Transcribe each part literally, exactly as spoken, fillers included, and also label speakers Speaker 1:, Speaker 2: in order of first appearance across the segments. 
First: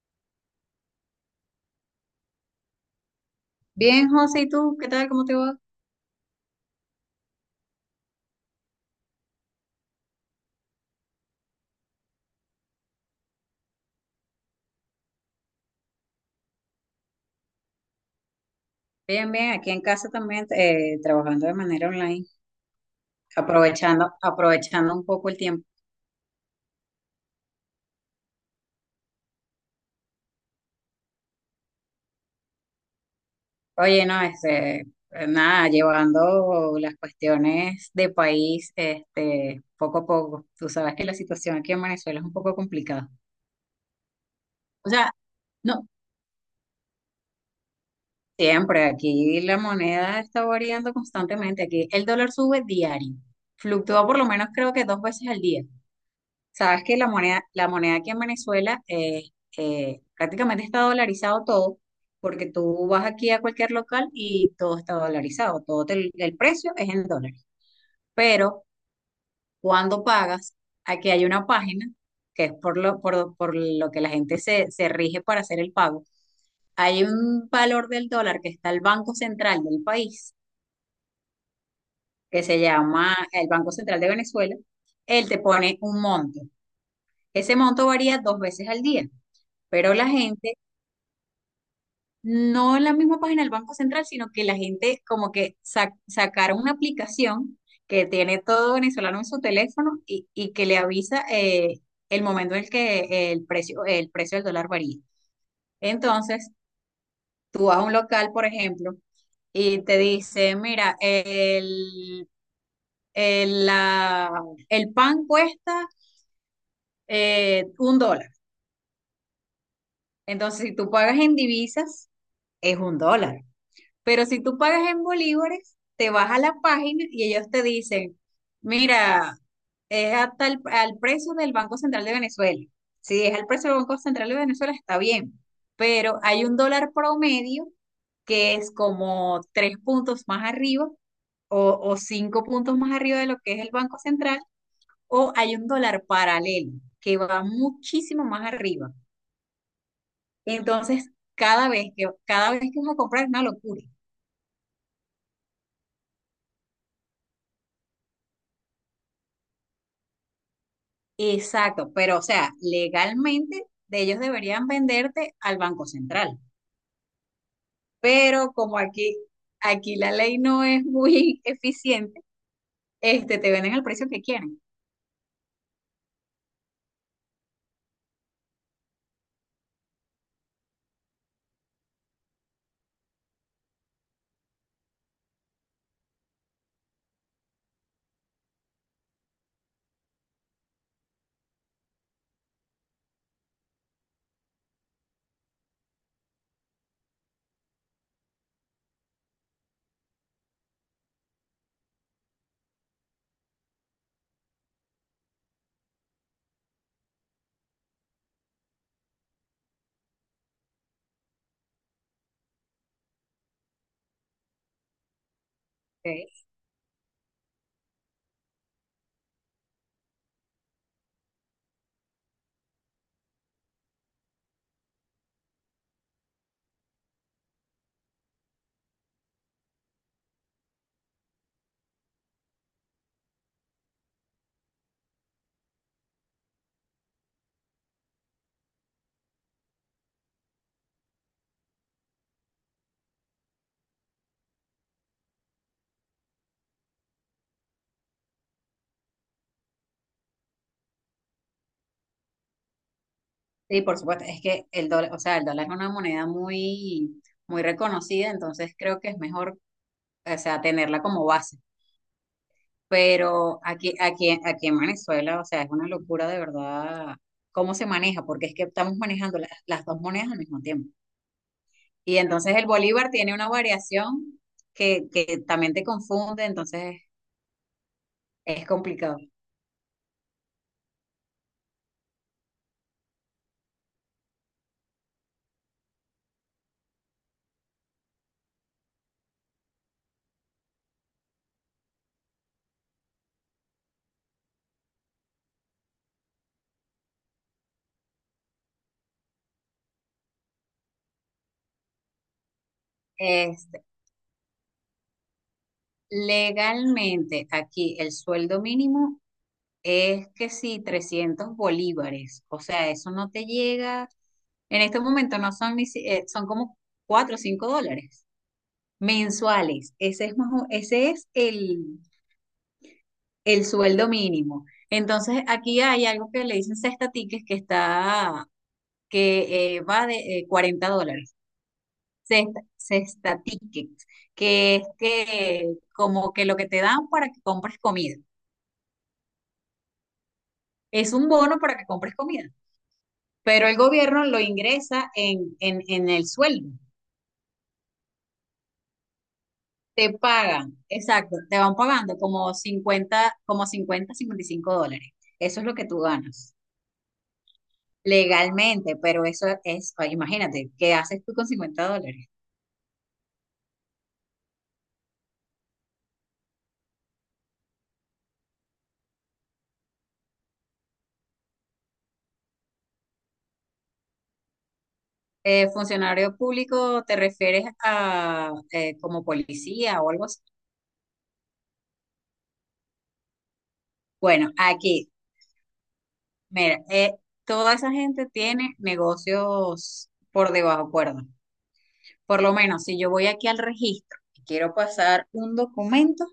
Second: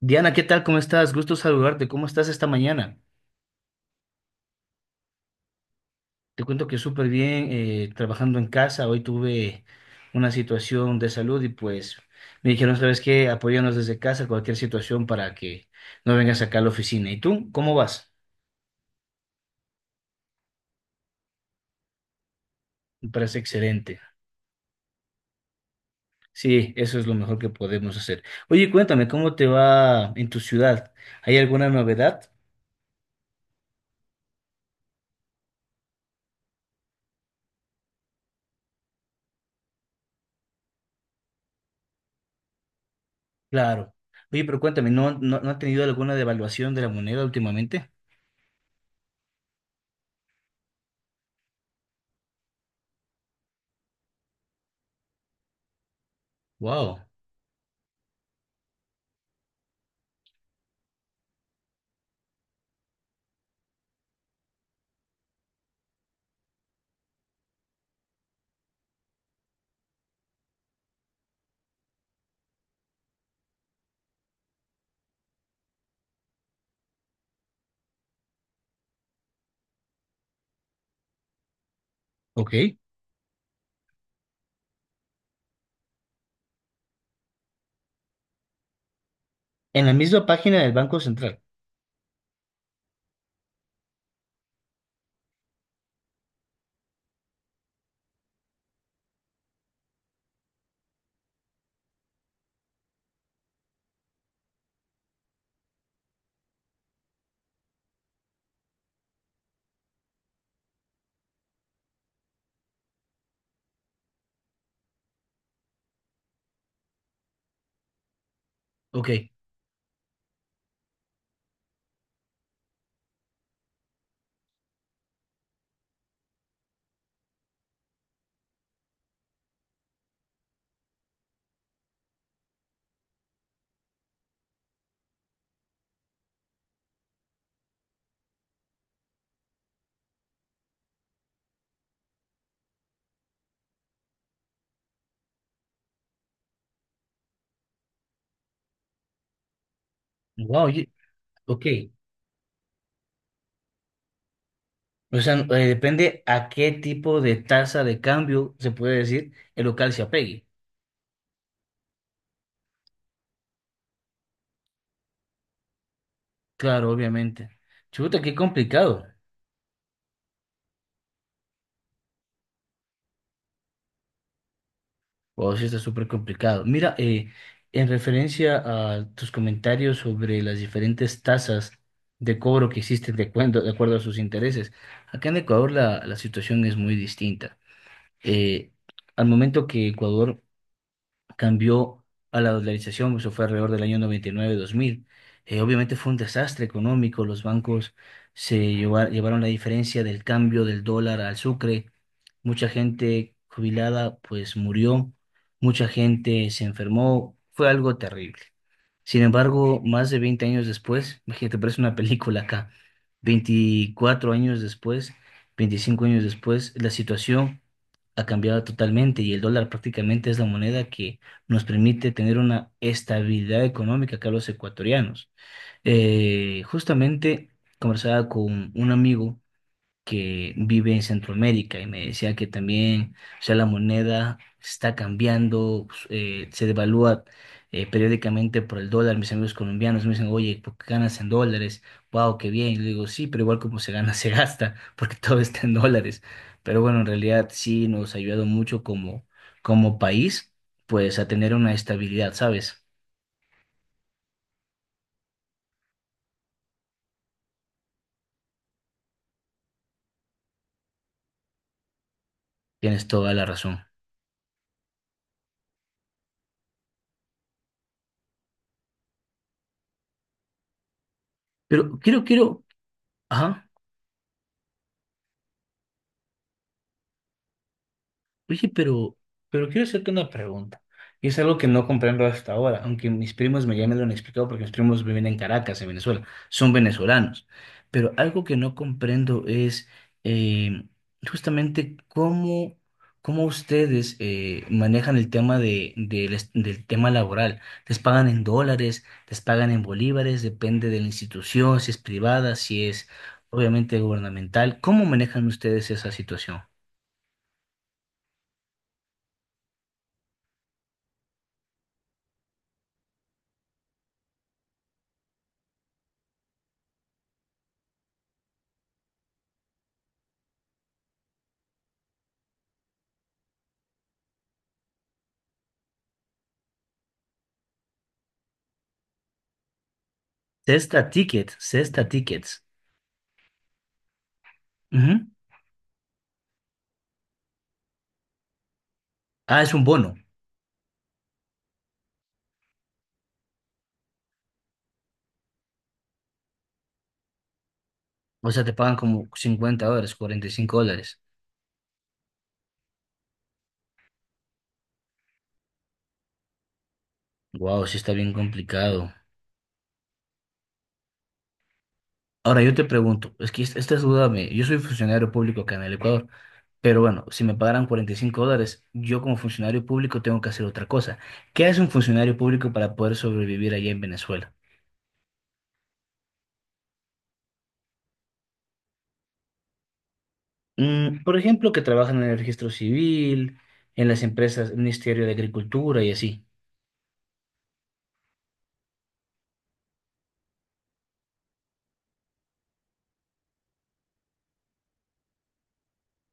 Speaker 1: Diana, ¿qué tal? ¿Cómo estás? Gusto saludarte. ¿Cómo estás esta mañana?
Speaker 2: Bien, José, ¿y tú? ¿Qué tal? ¿Cómo te va?
Speaker 1: Te cuento que súper bien, eh, trabajando en casa. Hoy tuve una situación de salud y pues me dijeron, ¿sabes qué? Apóyanos desde casa, cualquier situación para que no vengas acá a la oficina. ¿Y tú? ¿Cómo vas?
Speaker 2: Bien, bien, aquí en casa también eh, trabajando de manera online,
Speaker 1: Me parece excelente.
Speaker 2: aprovechando, aprovechando un poco el tiempo.
Speaker 1: Sí, eso es lo mejor que podemos hacer. Oye, cuéntame, ¿cómo te va en tu ciudad? ¿Hay alguna novedad?
Speaker 2: Oye, no, este, eh, nada, llevando las cuestiones de país, este, poco a poco. Tú sabes que la situación aquí en Venezuela es un poco complicada.
Speaker 1: Claro. Oye, pero
Speaker 2: O
Speaker 1: cuéntame,
Speaker 2: sea,
Speaker 1: ¿no, no, no ha tenido
Speaker 2: no,
Speaker 1: alguna devaluación de la moneda últimamente?
Speaker 2: siempre aquí la moneda está variando constantemente. Aquí el dólar sube diario, fluctúa por lo menos creo que dos veces al día. Sabes que
Speaker 1: Wow.
Speaker 2: la moneda, la moneda aquí en Venezuela eh, eh, prácticamente está dolarizado todo, porque tú vas aquí a cualquier local y todo está dolarizado, todo te- el precio es en dólares. Pero cuando pagas, aquí hay una página que es por lo, por, por lo que la gente se, se rige para hacer el pago. Hay un valor del dólar que está el Banco Central del país, que se
Speaker 1: Ok.
Speaker 2: llama el Banco Central de Venezuela. Él te pone un monto. Ese monto varía dos veces al día,
Speaker 1: En
Speaker 2: pero
Speaker 1: la
Speaker 2: la
Speaker 1: misma
Speaker 2: gente,
Speaker 1: página del Banco Central.
Speaker 2: no en la misma página del Banco Central, sino que la gente como que sa- sacaron una aplicación que tiene todo venezolano en su teléfono y, y que le avisa eh, el momento en el que el precio, el precio del dólar varía. Entonces, tú vas a un local, por ejemplo, y te dice, mira, el, el, la- el pan cuesta eh, un dólar.
Speaker 1: Ok.
Speaker 2: Entonces, si tú pagas en divisas, es un dólar. Pero si tú pagas en bolívares, te vas a la página y ellos te dicen, mira, es hasta el- al precio del Banco Central de Venezuela. Si es al precio del Banco Central de Venezuela, está bien, pero hay un dólar promedio que es como tres puntos más arriba o, o cinco puntos más arriba de lo que es el Banco Central, o hay un dólar paralelo que va muchísimo más arriba.
Speaker 1: Wow, oye,
Speaker 2: Entonces,
Speaker 1: ok.
Speaker 2: cada vez que, cada vez que vas a comprar es una locura.
Speaker 1: O sea, eh, depende a qué tipo de tasa de cambio se puede decir el local se apegue.
Speaker 2: Exacto, pero o sea, legalmente de ellos deberían venderte al Banco Central,
Speaker 1: Claro, obviamente. Chuta, qué
Speaker 2: pero como
Speaker 1: complicado.
Speaker 2: aquí, aquí la ley no es muy eficiente, este, te venden al precio que quieren.
Speaker 1: Wow, sí está súper complicado. Mira, eh, en referencia a tus comentarios sobre las diferentes tasas de cobro que existen de acuerdo, de acuerdo a sus intereses, acá en Ecuador la, la situación es muy distinta. Eh, al momento que Ecuador cambió a la dolarización, eso fue alrededor del año noventa y nueve-dos mil. Eh, obviamente fue un desastre económico, los bancos se lleva- llevaron la diferencia del cambio del dólar al sucre, mucha gente jubilada pues murió, mucha gente se enfermó, fue algo terrible. Sin embargo, más de veinte años después, imagínate, parece una película acá, veinticuatro años después, veinticinco años
Speaker 2: ¿Ok?
Speaker 1: después, la situación ha cambiado totalmente y el dólar prácticamente es la moneda que nos permite tener una estabilidad económica acá a los ecuatorianos. Eh, justamente conversaba con un amigo que vive en Centroamérica y me decía que también, o sea, la moneda está cambiando, pues, eh, se devalúa eh, periódicamente por el dólar. Mis amigos colombianos me dicen, oye, ¿por qué ganas en dólares? Wow, qué bien. Y le digo, sí, pero igual como se gana, se gasta, porque todo está en dólares. Pero bueno, en realidad sí nos ha ayudado mucho como, como país, pues a tener una estabilidad, ¿sabes?
Speaker 2: Sí, por supuesto, es que el dólar, o sea, el dólar es una moneda muy, muy reconocida, entonces creo que es mejor, o sea, tenerla como base.
Speaker 1: Tienes toda la
Speaker 2: Pero
Speaker 1: razón.
Speaker 2: aquí, aquí, aquí en Venezuela, o sea, es una locura de verdad cómo se maneja, porque es que estamos manejando las, las dos monedas al mismo tiempo.
Speaker 1: Pero
Speaker 2: Y
Speaker 1: quiero,
Speaker 2: entonces
Speaker 1: quiero,
Speaker 2: el bolívar tiene una
Speaker 1: ajá.
Speaker 2: variación que, que también te confunde, entonces es
Speaker 1: Oye, pero,
Speaker 2: complicado.
Speaker 1: pero quiero hacerte una pregunta. Y es algo que no comprendo hasta ahora, aunque mis primos me, ya me lo han explicado porque mis primos viven en Caracas, en Venezuela. Son venezolanos. Pero algo que no comprendo es eh, justamente cómo, cómo ustedes eh, manejan el tema de, del est- del tema laboral. ¿Les pagan en dólares? ¿Les pagan en bolívares? Depende de la institución, si es privada, si es
Speaker 2: Este,
Speaker 1: obviamente gubernamental. ¿Cómo manejan ustedes esa situación?
Speaker 2: legalmente aquí el sueldo mínimo es que sí, trescientos bolívares, o sea, eso no te llega, en este momento no son ni, si- eh, son como cuatro o cinco dólares mensuales, ese es, más o- ese es el, el sueldo mínimo. Entonces aquí hay algo que le dicen sexta tickets que está, que eh, va de eh, 40
Speaker 1: Cesta
Speaker 2: dólares.
Speaker 1: Ticket, Cesta Tickets.
Speaker 2: Cesta tickets, que es
Speaker 1: Ujú.
Speaker 2: que como que lo que te dan para que compres comida.
Speaker 1: Ah, es un bono.
Speaker 2: Es un bono para que compres comida, pero el gobierno lo ingresa en, en, en el sueldo.
Speaker 1: O sea, te pagan como cincuenta
Speaker 2: Te
Speaker 1: dólares, cuarenta y cinco
Speaker 2: pagan,
Speaker 1: dólares.
Speaker 2: exacto, te van pagando como cincuenta como cincuenta, cincuenta y cinco dólares. Eso es lo que tú ganas
Speaker 1: Wow, sí está bien
Speaker 2: legalmente,
Speaker 1: complicado.
Speaker 2: pero eso es, ay, imagínate, ¿qué haces tú con cincuenta dólares?
Speaker 1: Ahora yo te pregunto, es que es- esta es duda mía. Yo soy funcionario público acá en el Ecuador, pero bueno, si me pagaran cuarenta y cinco dólares, yo como funcionario público tengo que hacer otra cosa. ¿Qué hace un funcionario público para poder sobrevivir allá en Venezuela?
Speaker 2: Eh, funcionario público, ¿te refieres a eh, como policía o algo así?
Speaker 1: Mm, por ejemplo, que trabajan en el registro civil, en las
Speaker 2: Bueno,
Speaker 1: empresas,
Speaker 2: aquí
Speaker 1: Ministerio de Agricultura y así.
Speaker 2: Mira, eh, toda esa gente tiene negocios por debajo cuerda. Por lo menos, si yo voy aquí al registro y quiero pasar un documento,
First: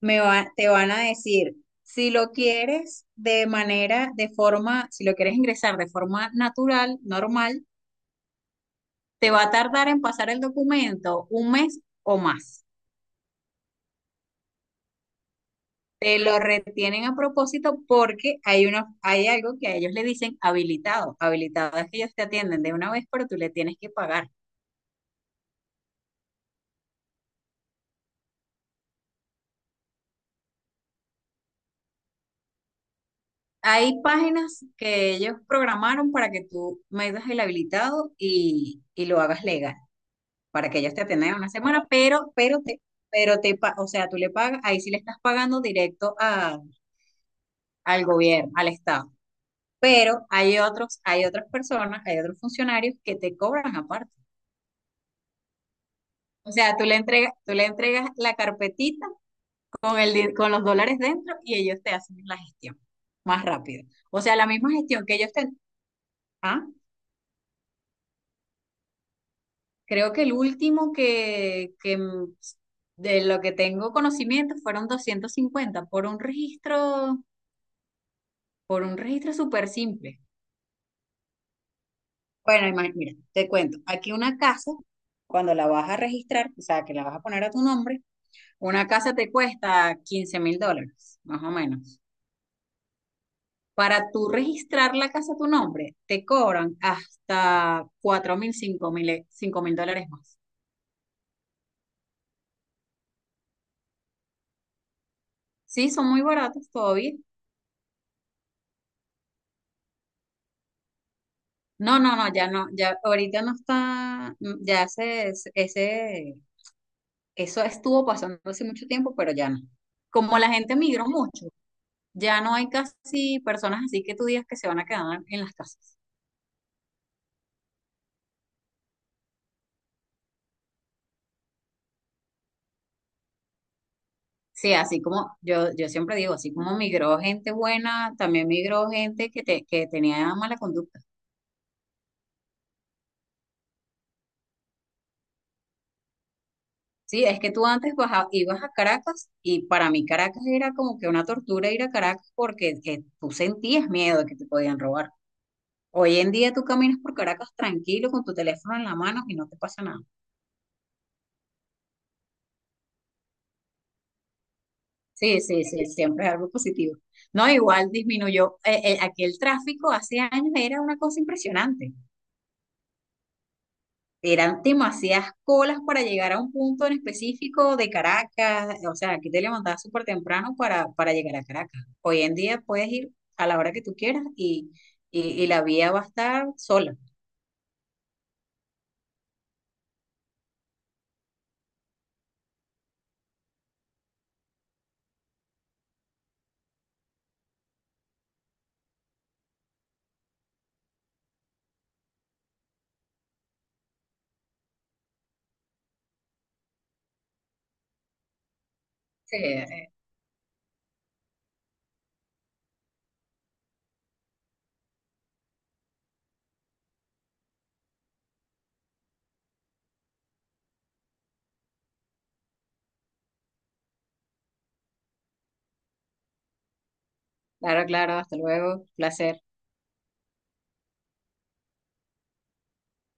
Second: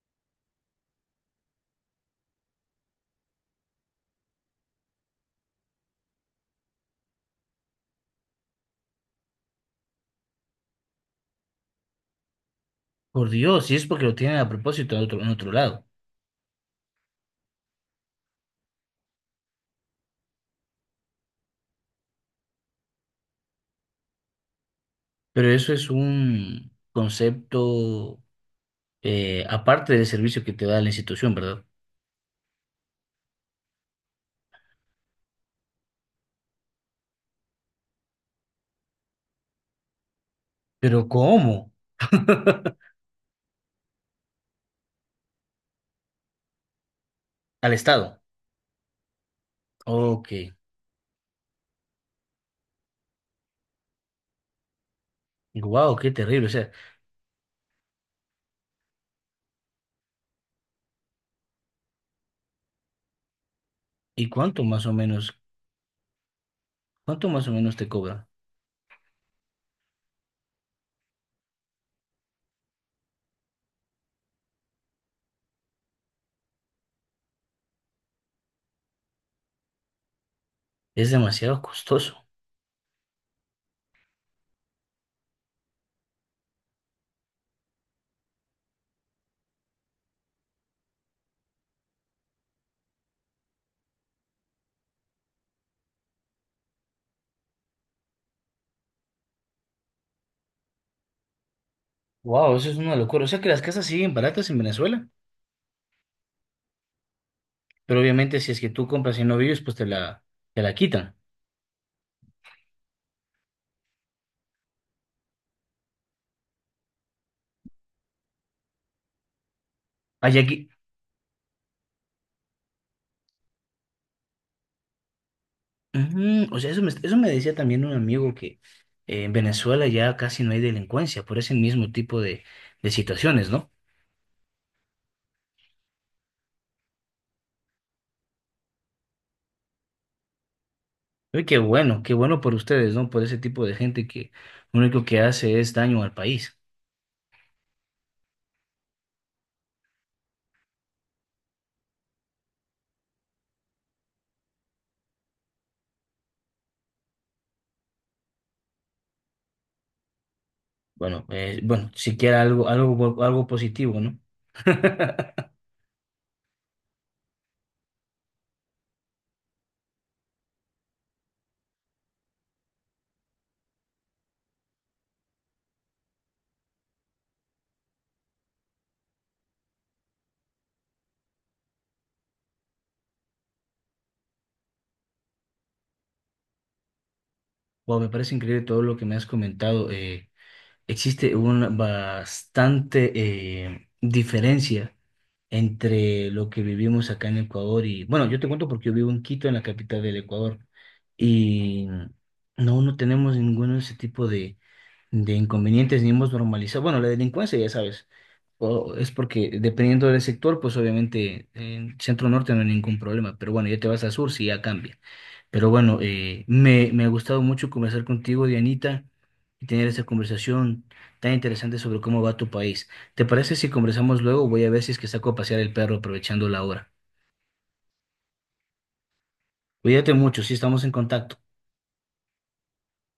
Speaker 2: me va- te van a decir, si lo quieres de manera, de forma, si lo quieres ingresar de forma natural, normal, te va a tardar en pasar el documento un mes o más.
Speaker 1: Por Dios, si es porque lo tienen a propósito en otro, en otro lado.
Speaker 2: Te lo retienen a propósito porque hay una, hay algo que a ellos le dicen habilitado. Habilitado es que ellos te atienden de una vez, pero tú le tienes que pagar.
Speaker 1: Pero eso es un concepto eh, aparte del servicio que te da la institución, ¿verdad?
Speaker 2: Hay páginas que ellos programaron para que tú metas el habilitado y, y lo hagas legal, para que ellos te
Speaker 1: Pero
Speaker 2: atiendan una
Speaker 1: ¿cómo?
Speaker 2: semana, pero, pero te, pero te, pa- o sea, tú le pagas, ahí sí le estás pagando directo a-
Speaker 1: Al
Speaker 2: al
Speaker 1: Estado.
Speaker 2: gobierno, al Estado. Pero
Speaker 1: Ok.
Speaker 2: hay otros, hay otras personas, hay otros funcionarios que te cobran aparte.
Speaker 1: Wow, qué terrible. O
Speaker 2: O
Speaker 1: sea,
Speaker 2: sea, tú le entregas, tú le entregas la carpetita con el, di- con los dólares dentro y ellos te hacen la gestión más rápido. O
Speaker 1: ¿y
Speaker 2: sea, la
Speaker 1: cuánto
Speaker 2: misma
Speaker 1: más o
Speaker 2: gestión que ellos
Speaker 1: menos,
Speaker 2: te, ¿ah?
Speaker 1: cuánto más o menos te cobra?
Speaker 2: Creo que el último que, que mm, de lo que tengo conocimiento fueron doscientos cincuenta por un registro, por un registro, súper simple.
Speaker 1: Es demasiado costoso.
Speaker 2: Bueno, ima- mira, te cuento, aquí una casa, cuando la vas a registrar, o sea, que la vas a poner a tu nombre, una casa te cuesta quince mil dólares, más o menos. Para tú registrar la casa a tu nombre, te cobran hasta cuatro mil, cinco mil, eh, cinco mil dólares más.
Speaker 1: Wow, eso es una locura. O sea que las casas siguen baratas en Venezuela,
Speaker 2: Sí, son muy baratos todavía.
Speaker 1: pero obviamente si es que tú compras y no vives, pues te la, te la quitan.
Speaker 2: No, no, no, ya no, ya ahorita no está, mm, ya se- ese, eso estuvo pasando hace mucho tiempo, pero ya no. Como
Speaker 1: Allá,
Speaker 2: la gente migró mucho, ya no hay casi personas así que tú digas que se van a quedar en las casas.
Speaker 1: ujú, o sea, eso me, eso me decía también un amigo que eh, en Venezuela ya casi no hay delincuencia por ese mismo tipo de, de situaciones, ¿no?
Speaker 2: Sí, así como yo, yo siempre digo, así como migró gente buena, también migró gente que, te, que tenía mala conducta.
Speaker 1: Uy, qué bueno, qué bueno por ustedes, ¿no? Por ese tipo de gente que lo único que hace es daño al país.
Speaker 2: Sí, es que tú antes baja- ibas a Caracas y para mí Caracas era como que una tortura ir a Caracas porque eh, tú sentías miedo de que te podían robar. Hoy en día tú caminas por Caracas tranquilo con tu teléfono en la mano y no te pasa nada.
Speaker 1: Bueno, eh, bueno, siquiera algo, algo, bu- algo positivo, ¿no?
Speaker 2: Sí, sí, sí, siempre es algo positivo. No, igual disminuyó. eh, eh, aquí el tráfico hace años era una cosa impresionante. Eran demasiadas colas para llegar a un punto en específico de Caracas. O sea, aquí te levantabas súper temprano para, para llegar a Caracas. Hoy en día puedes ir a la hora que tú quieras y, y, y la vía va a estar sola.
Speaker 1: Wow, me parece increíble todo lo que me has comentado. eh, existe una bastante eh, diferencia entre lo que vivimos acá en Ecuador y, bueno, yo te cuento porque yo vivo en Quito, en la capital del Ecuador, y no, no tenemos ninguno de ese tipo de, de inconvenientes ni hemos normalizado. Bueno, la delincuencia, ya sabes, o- es
Speaker 2: Sí,
Speaker 1: porque
Speaker 2: eh,
Speaker 1: dependiendo del sector, pues obviamente en Centro Norte no hay ningún problema, pero bueno, ya te vas a Sur, sí ya cambia. Pero bueno, eh, me, me ha gustado mucho conversar contigo, Dianita, y tener esta conversación tan interesante sobre cómo va tu país. ¿Te parece si conversamos luego? Voy a ver si es que saco a pasear el perro aprovechando la hora.
Speaker 2: claro, claro, hasta luego. Placer.
Speaker 1: Cuídate mucho, sí estamos en contacto.